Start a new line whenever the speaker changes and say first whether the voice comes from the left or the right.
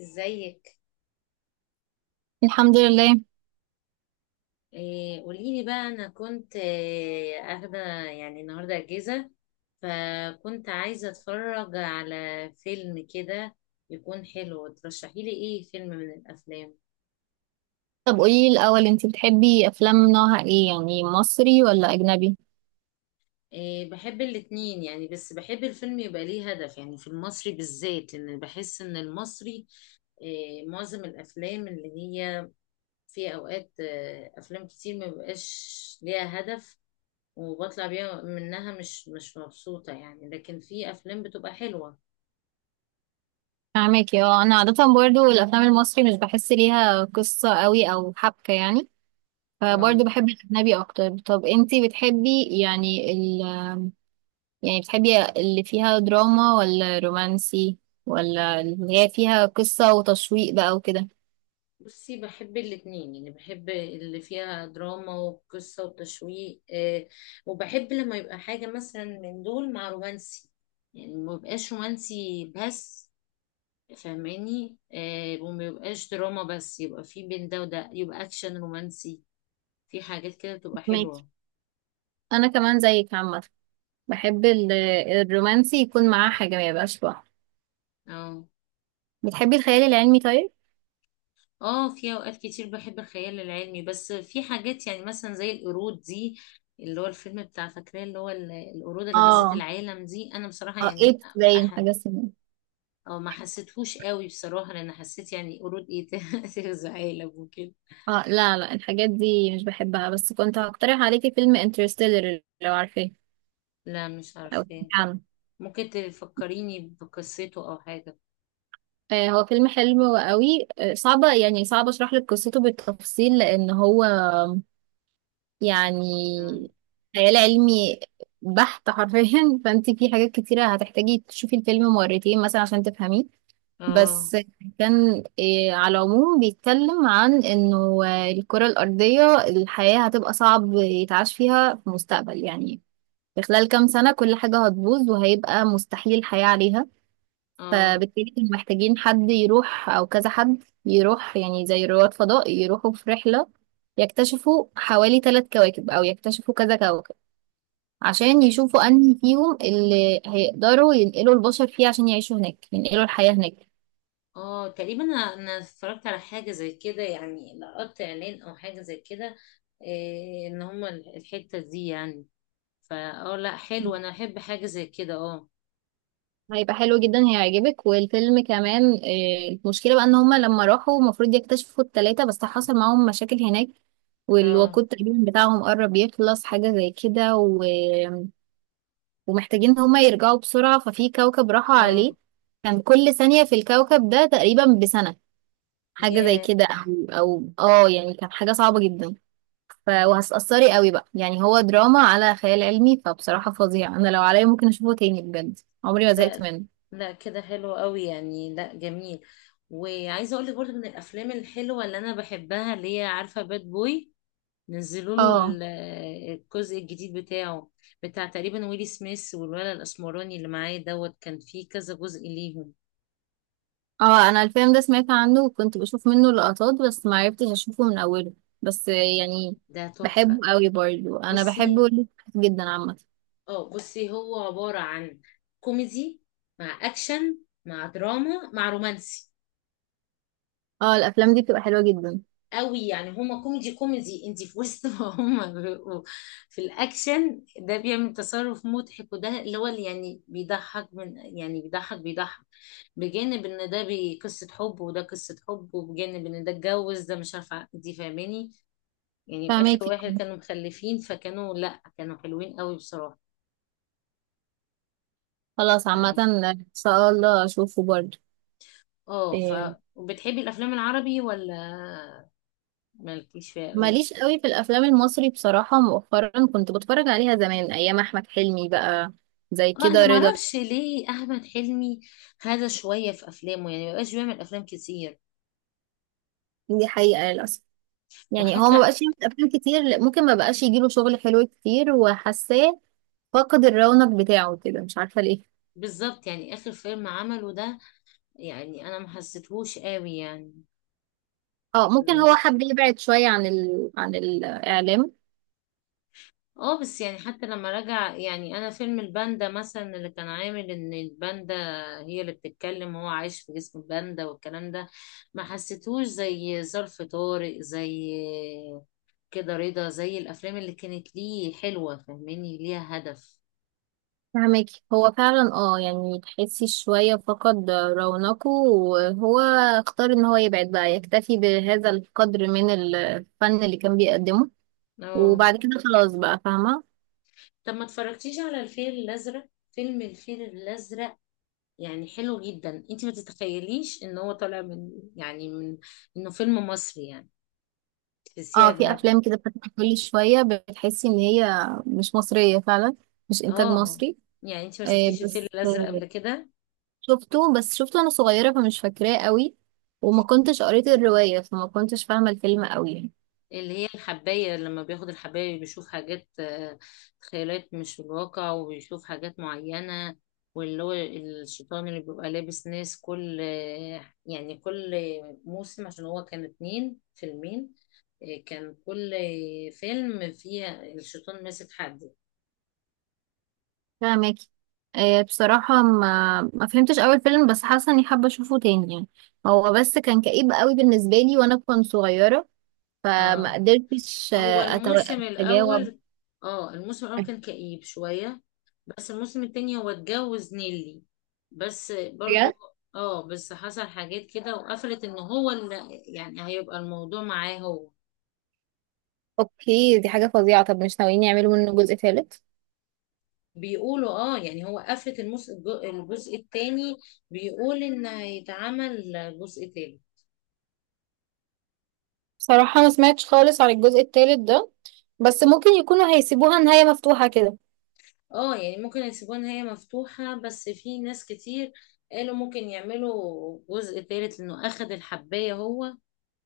left: ازيك؟
right: الحمد لله.
left: قوليلي بقى، انا كنت اخده. يعني النهارده اجازه، فكنت عايزه اتفرج على فيلم كده يكون حلو. ترشحيلي ايه فيلم من الافلام؟
right: طب قولي الأول انتي بتحبي أفلام نوعها ايه؟ يعني مصري ولا أجنبي؟
left: بحب الاتنين يعني، بس بحب الفيلم يبقى ليه هدف. يعني في المصري بالذات، لان بحس ان المصري معظم الافلام اللي هي في اوقات افلام كتير ما بيبقاش ليها هدف، وبطلع بيها، منها مش مبسوطة يعني، لكن في أفلام بتبقى حلوة.
right: فاهمك. اه، أنا عادة برضو الأفلام المصري مش بحس ليها قصة قوي أو حبكة يعني.
left: اه،
right: فبرضو بحب الأجنبي أكتر. طب انتي بتحبي يعني يعني بتحبي اللي فيها دراما ولا رومانسي؟ ولا اللي هي فيها قصة وتشويق بقى وكده؟
left: بصي، بحب الاتنين يعني. بحب اللي فيها دراما وقصة وتشويق وبحب لما يبقى حاجة مثلا من دول مع رومانسي. يعني ما يبقاش رومانسي بس، فاهماني؟ وما يبقاش دراما بس، يبقى في بين ده وده، يبقى أكشن رومانسي. في حاجات كده بتبقى
right: فاهمك.
left: حلوة.
right: أنا كمان زيك عامة، بحب الرومانسي يكون معاه حاجة ما يبقاش لوحده.
left: اه.
right: بتحبي الخيال العلمي طيب؟
left: اه، في اوقات كتير بحب الخيال العلمي، بس في حاجات يعني مثلا زي القرود دي، اللي هو الفيلم بتاع، فاكراه اللي هو القرود اللي غزت
right: اه،
left: العالم دي؟ انا بصراحة
right: اه،
left: يعني
right: ايه باين
left: أح...
right: حاجة اسمها.
left: أو ما حسيتهوش قوي بصراحة، لان حسيت يعني قرود ايه ت- تغزى عالم وكده.
right: اه، لا، لا، الحاجات دي مش بحبها، بس كنت هقترح عليكي فيلم انترستيلر لو عارفاه
left: لا، مش
right: او سمعتي
left: عارفاه.
right: عنه.
left: ممكن تفكريني بقصته او حاجة؟
right: آه، هو فيلم حلو قوي. صعبة، يعني صعب اشرح لك قصته بالتفصيل لان هو
left: اه.
right: يعني خيال علمي بحت حرفيا فانت في حاجات كتيرة هتحتاجي تشوفي الفيلم مرتين مثلا عشان تفهميه.
left: اه.
right: بس كان على العموم بيتكلم عن انه الكرة الأرضية الحياة هتبقى صعب يتعاش فيها في المستقبل يعني. في خلال كام سنة كل حاجة هتبوظ وهيبقى مستحيل حياة عليها.
left: آه.
right: فبالتالي كانوا محتاجين حد يروح أو كذا حد يروح، يعني زي رواد فضاء يروحوا في رحلة يكتشفوا حوالي ثلاث كواكب أو يكتشفوا كذا كوكب، عشان يشوفوا أنهي فيهم اللي هيقدروا ينقلوا البشر فيه، عشان يعيشوا هناك، ينقلوا الحياة هناك.
left: اه تقريبا، انا اتفرجت على حاجه زي كده يعني، لقطت اعلان او حاجه زي كده، ان هما الحته دي يعني. فا اه، لا حلو، انا احب حاجه زي كده، اه.
right: هيبقى حلو جدا، هيعجبك. والفيلم كمان المشكلة بقى ان هما لما راحوا المفروض يكتشفوا التلاتة، بس حصل معاهم مشاكل هناك،
left: اه.
right: والوقود تقريبا بتاعهم قرب يخلص، حاجة زي كده ومحتاجين ان هما يرجعوا بسرعة. ففي كوكب راحوا
left: اه.
right: عليه كان كل ثانية في الكوكب ده تقريبا بسنة، حاجة زي
left: يا
right: كده او او اه يعني كانت حاجة صعبة جدا. وهتأثري قوي بقى، يعني هو دراما على خيال علمي، فبصراحة فظيع. انا لو عليا ممكن اشوفه تاني بجد، عمري ما زهقت
left: لا،
right: منه.
left: لا، كده حلو قوي يعني، لا جميل. وعايزه اقول لك برضه، من الافلام الحلوه اللي انا بحبها اللي هي، عارفه باد بوي؟ نزلوا له
right: اه،
left: الجزء الجديد بتاعه، بتاع تقريبا ويلي سميث والولد الاسمراني اللي معاه دوت. كان فيه كذا جزء ليهم،
right: اه انا الفيلم ده سمعت عنه وكنت بشوف منه لقطات بس ما عرفتش اشوفه من اوله، بس يعني
left: ده
right: بحبه
left: تحفة.
right: قوي برضه، انا
left: بصي،
right: بحبه جدا عامه.
left: اه بصي، هو عبارة عن كوميدي مع اكشن مع دراما مع رومانسي
right: اه، الافلام دي بتبقى حلوه جدا.
left: قوي يعني. هما كوميدي انت في وسط، ما هما بيبقوا في الاكشن ده بيعمل تصرف مضحك، وده اللي هو اللي يعني بيضحك، من يعني بيضحك، بجانب ان ده قصة حب، وده قصة حب، وبجانب ان ده اتجوز ده، مش عارفة، انت فاهماني؟ يعني اخر
right: فهماكي.
left: واحد كانوا مخلفين، فكانوا لا، كانوا حلوين قوي بصراحة.
right: خلاص عامه ان شاء الله اشوفه برضه.
left: اه.
right: إيه،
left: وبتحبي الافلام العربي، ولا مالكيش فيها قوي؟
right: ماليش قوي في الافلام المصري بصراحه. مؤخرا كنت بتفرج عليها زمان ايام احمد حلمي بقى، زي
left: اه، انا
right: كده رضا.
left: معرفش ليه احمد حلمي هذا شويه في افلامه، يعني مبقاش بيعمل افلام كتير.
right: دي حقيقه للاسف، يعني هو ما
left: وحتى
right: بقاش يعمل افلام كتير، ممكن ما بقاش يجيله شغل حلو كتير، وحاساه فقد الرونق بتاعه كده، مش عارفة ليه.
left: بالظبط، يعني اخر فيلم عمله ده، يعني انا ما حسيتهوش قوي يعني.
right: اه، ممكن هو
left: لا.
right: حب يبعد شوية عن عن الإعلام.
left: اه بس يعني حتى لما رجع، يعني انا فيلم الباندا مثلا، اللي كان عامل ان الباندا هي اللي بتتكلم، وهو عايش في جسم الباندا والكلام ده، ما حسيتهوش زي ظرف طارق، زي كده رضا، زي الافلام اللي كانت ليه حلوة فاهماني، ليها هدف.
right: فهمك. هو فعلا، يعني تحسي شوية فقد رونقه، وهو اختار ان هو يبعد بقى، يكتفي بهذا القدر من الفن اللي كان بيقدمه،
left: اه.
right: وبعد كده خلاص بقى، فاهمة.
left: طب ما اتفرجتيش على الفيل الازرق؟ فيلم الفيل الازرق يعني حلو جدا. انت ما تتخيليش ان هو طالع من يعني من، انه فيلم مصري يعني، تحسيه
right: اه، في
left: اجنبي.
right: افلام كده بتطلع كل شوية بتحسي ان هي مش مصرية فعلا، مش انتاج
left: اه
right: مصري.
left: يعني، انت ما
right: آه،
left: شفتيش الفيل الازرق قبل كده؟
right: بس شفته وانا صغيرة فمش فاكراه قوي، وما كنتش قريت الرواية فما كنتش فاهمة الفيلم قوي يعني.
left: اللي هي الحباية، لما بياخد الحباية بيشوف حاجات، خيالات مش في الواقع، وبيشوف حاجات معينة، واللي هو الشيطان اللي بيبقى لابس ناس، كل، يعني كل موسم. عشان هو كان فيلمين ، كان كل فيلم فيه الشيطان ماسك حد.
right: فاهماكي. آه، بصراحة ما فهمتش اول فيلم، بس حاسة اني حابة اشوفه تاني يعني. هو بس كان كئيب قوي بالنسبة لي وانا كنت صغيرة، فما
left: اه،
right: قدرتش
left: هو الموسم
right: اتجاوب.
left: الأول، اه الموسم الأول كان كئيب شوية. بس الموسم التاني هو اتجوز نيلي بس برضو.
right: بجد؟
left: اه بس حصل حاجات كده، وقفلت ان هو اللي يعني هيبقى الموضوع معاه هو.
right: اوكي، دي حاجة فظيعة. طب مش ناويين يعملوا منه جزء ثالث؟
left: بيقولوا اه يعني، هو قفلت الجزء التاني. بيقول ان هيتعمل جزء تالت.
right: بصراحة ما سمعتش خالص عن الجزء التالت ده، بس ممكن يكونوا هيسيبوها نهاية مفتوحة كده.
left: اه يعني ممكن يسيبوها ان هي مفتوحة، بس في ناس كتير قالوا ممكن يعملوا جزء تالت لانه اخد الحباية هو،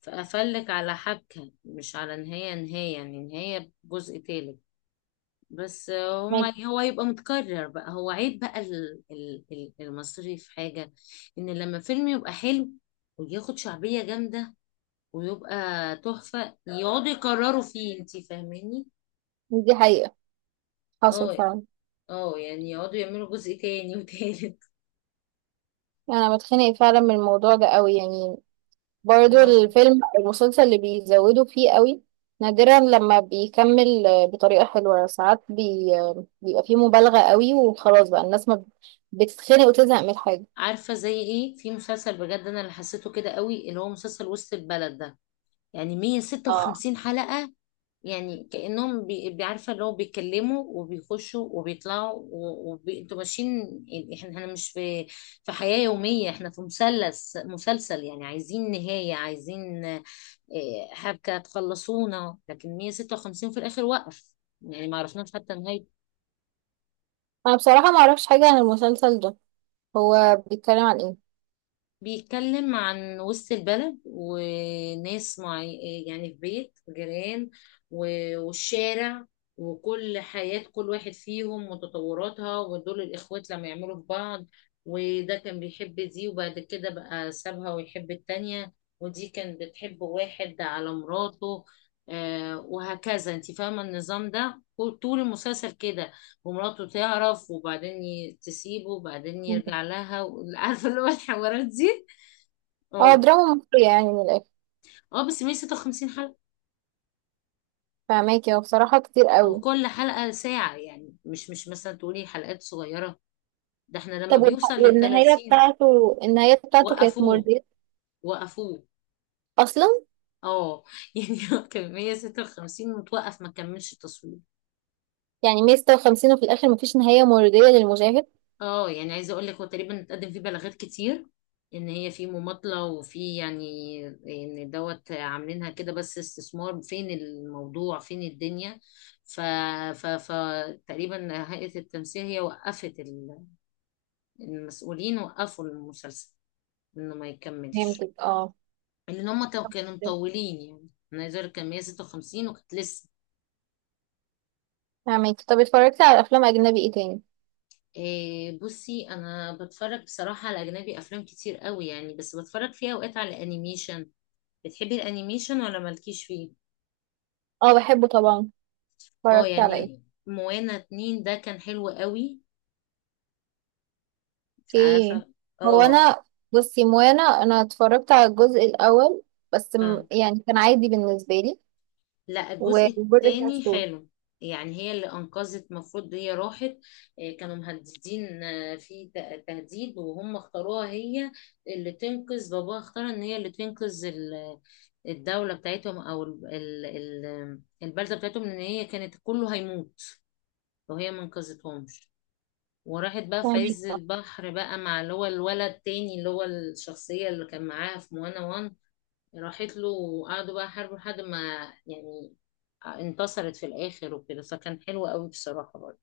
left: فقفلك على حبكة، مش على نهاية نهاية، يعني نهاية جزء تالت. بس هما
right: ماشي.
left: هو يبقى متكرر بقى. هو عيب بقى المصري في حاجة، ان لما فيلم يبقى حلو وياخد شعبية جامدة ويبقى تحفة، يقعدوا يكرروا فيه، انتي فاهماني؟
right: دي حقيقة، حصل
left: اه.
right: فعلا.
left: اه يعني يقعدوا يعملوا جزء تاني وتالت.
right: يعني انا بتخنق فعلا من الموضوع ده قوي يعني، برضو
left: اه،
right: الفيلم او المسلسل اللي بيزودوا فيه قوي نادرا لما بيكمل بطريقة حلوة. ساعات بي... آه، بيبقى فيه مبالغة قوي وخلاص بقى الناس ما ب- بتتخنق وتزهق من الحاجة.
left: عارفة زي ايه؟ في مسلسل بجد انا اللي حسيته كده قوي، اللي هو مسلسل وسط البلد ده، يعني
right: اه،
left: 156 حلقة. يعني كأنهم بيعرفة اللي هو بيتكلموا وبيخشوا وبيطلعوا، وانتوا ماشيين يعني. احنا مش في في حياة يومية، احنا في مثلث مسلسل يعني. عايزين نهاية، عايزين، حبكة تخلصونا، لكن 156 في الآخر وقف. يعني ما عرفناش حتى نهاية.
right: انا بصراحة ما اعرفش حاجة عن المسلسل ده. هو بيتكلم عن ايه؟
left: بيتكلم عن وسط البلد وناس معي، يعني في بيت جيران والشارع، وكل حياة كل واحد فيهم وتطوراتها، ودول الإخوات لما يعملوا في بعض، وده كان بيحب دي وبعد كده بقى سابها ويحب التانية، ودي كانت بتحب واحد على مراته، وهكذا، انت فاهمة النظام ده طول المسلسل كده. ومراته تعرف وبعدين تسيبه وبعدين
right: مم.
left: يرجع لها. عارفة اللي هو الحوارات دي؟
right: اه،
left: اه.
right: دراما مصرية يعني من الاخر.
left: اه بس 156 حلقة.
right: فهماكي. هو بصراحة كتير
left: هو
right: قوي.
left: كل حلقة ساعة يعني، مش مثلا تقولي حلقات صغيرة، ده احنا لما
right: طب
left: بيوصل
right: والنهاية
left: لل30.
right: بتاعته، النهاية بتاعته كانت
left: وقفوه،
right: مرضية
left: وقفوه.
right: اصلا؟
left: اه، يعني هو كان 156 متوقف، ما كملش التصوير.
right: يعني 156 وفي الاخر مفيش نهاية مرضية للمشاهد؟
left: اه يعني عايزة اقول لك، هو تقريبا اتقدم فيه بلاغات كتير ان هي في مماطلة، وفي يعني ان دوت عاملينها كده بس استثمار، فين الموضوع فين الدنيا. ف ف فتقريبا هيئة التمثيل هي وقفت، المسؤولين وقفوا المسلسل انه ما يكملش،
right: فهمتك اه
left: لان هم كانوا مطولين. يعني انا عايزه اقول لك، كان 156 وكانت لسه.
right: فهمك. طب اتفرجتي على افلام اجنبي ايه تاني؟
left: بصي، انا بتفرج بصراحه على اجنبي افلام كتير قوي يعني، بس بتفرج فيها اوقات على انيميشن. بتحبي الانيميشن ولا مالكيش فيه؟
right: اه، بحبه طبعا.
left: اه
right: اتفرجت على ايه؟
left: يعني، موانا 2 ده كان حلو قوي. مش
right: اوكي.
left: عارفه.
right: هو
left: اه.
right: انا بصي، موانا، انا اتفرجت على الجزء الاول، بس
left: آه.
right: يعني كان عادي بالنسبه لي.
left: لا الجزء
right: والجزء
left: التاني
right: الثالث؟
left: حلو. يعني هي اللي انقذت، المفروض هي راحت، كانوا مهددين، في تهديد، وهم اختاروها هي اللي تنقذ باباها. اختار ان هي اللي تنقذ الدولة بتاعتهم، او البلدة بتاعتهم، ان هي كانت كله هيموت لو هي ما انقذتهمش. وراحت بقى في
right: فهماكي.
left: عز
right: آه.
left: البحر بقى، مع اللي هو الولد التاني، اللي هو الشخصية اللي كان معاها في موانا، وان راحت له وقعدوا بقى يحاربوا لحد ما يعني، انتصرت في الاخر وكده، فكان حلو قوي بصراحه برضه.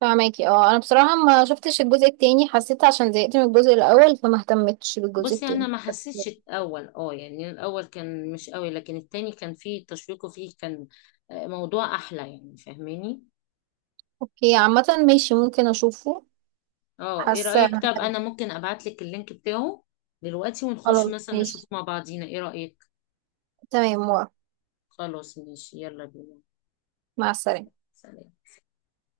right: فهماكي. اه، انا بصراحه ما شفتش الجزء التاني، حسيت عشان زهقت من الجزء الاول، فما اهتمتش بالجزء
left: بصي انا
right: التاني.
left: ما حسيتش الاول، اه يعني الاول كان مش قوي، لكن التاني كان فيه تشويق، وفيه كان، موضوع احلى يعني، فاهماني؟
right: اوكي عامه، ماشي، ممكن اشوفه.
left: اه، ايه
right: حاسه.
left: رايك؟ طب انا ممكن ابعت لك اللينك بتاعه دلوقتي، ونخش
right: خلاص
left: مثلا نشوف
right: ماشي.
left: مع بعضينا، ايه رايك؟
right: تمام، موافقة.
left: خلاص ماشي، يلا بينا.
right: مع السلامه.
left: سلام.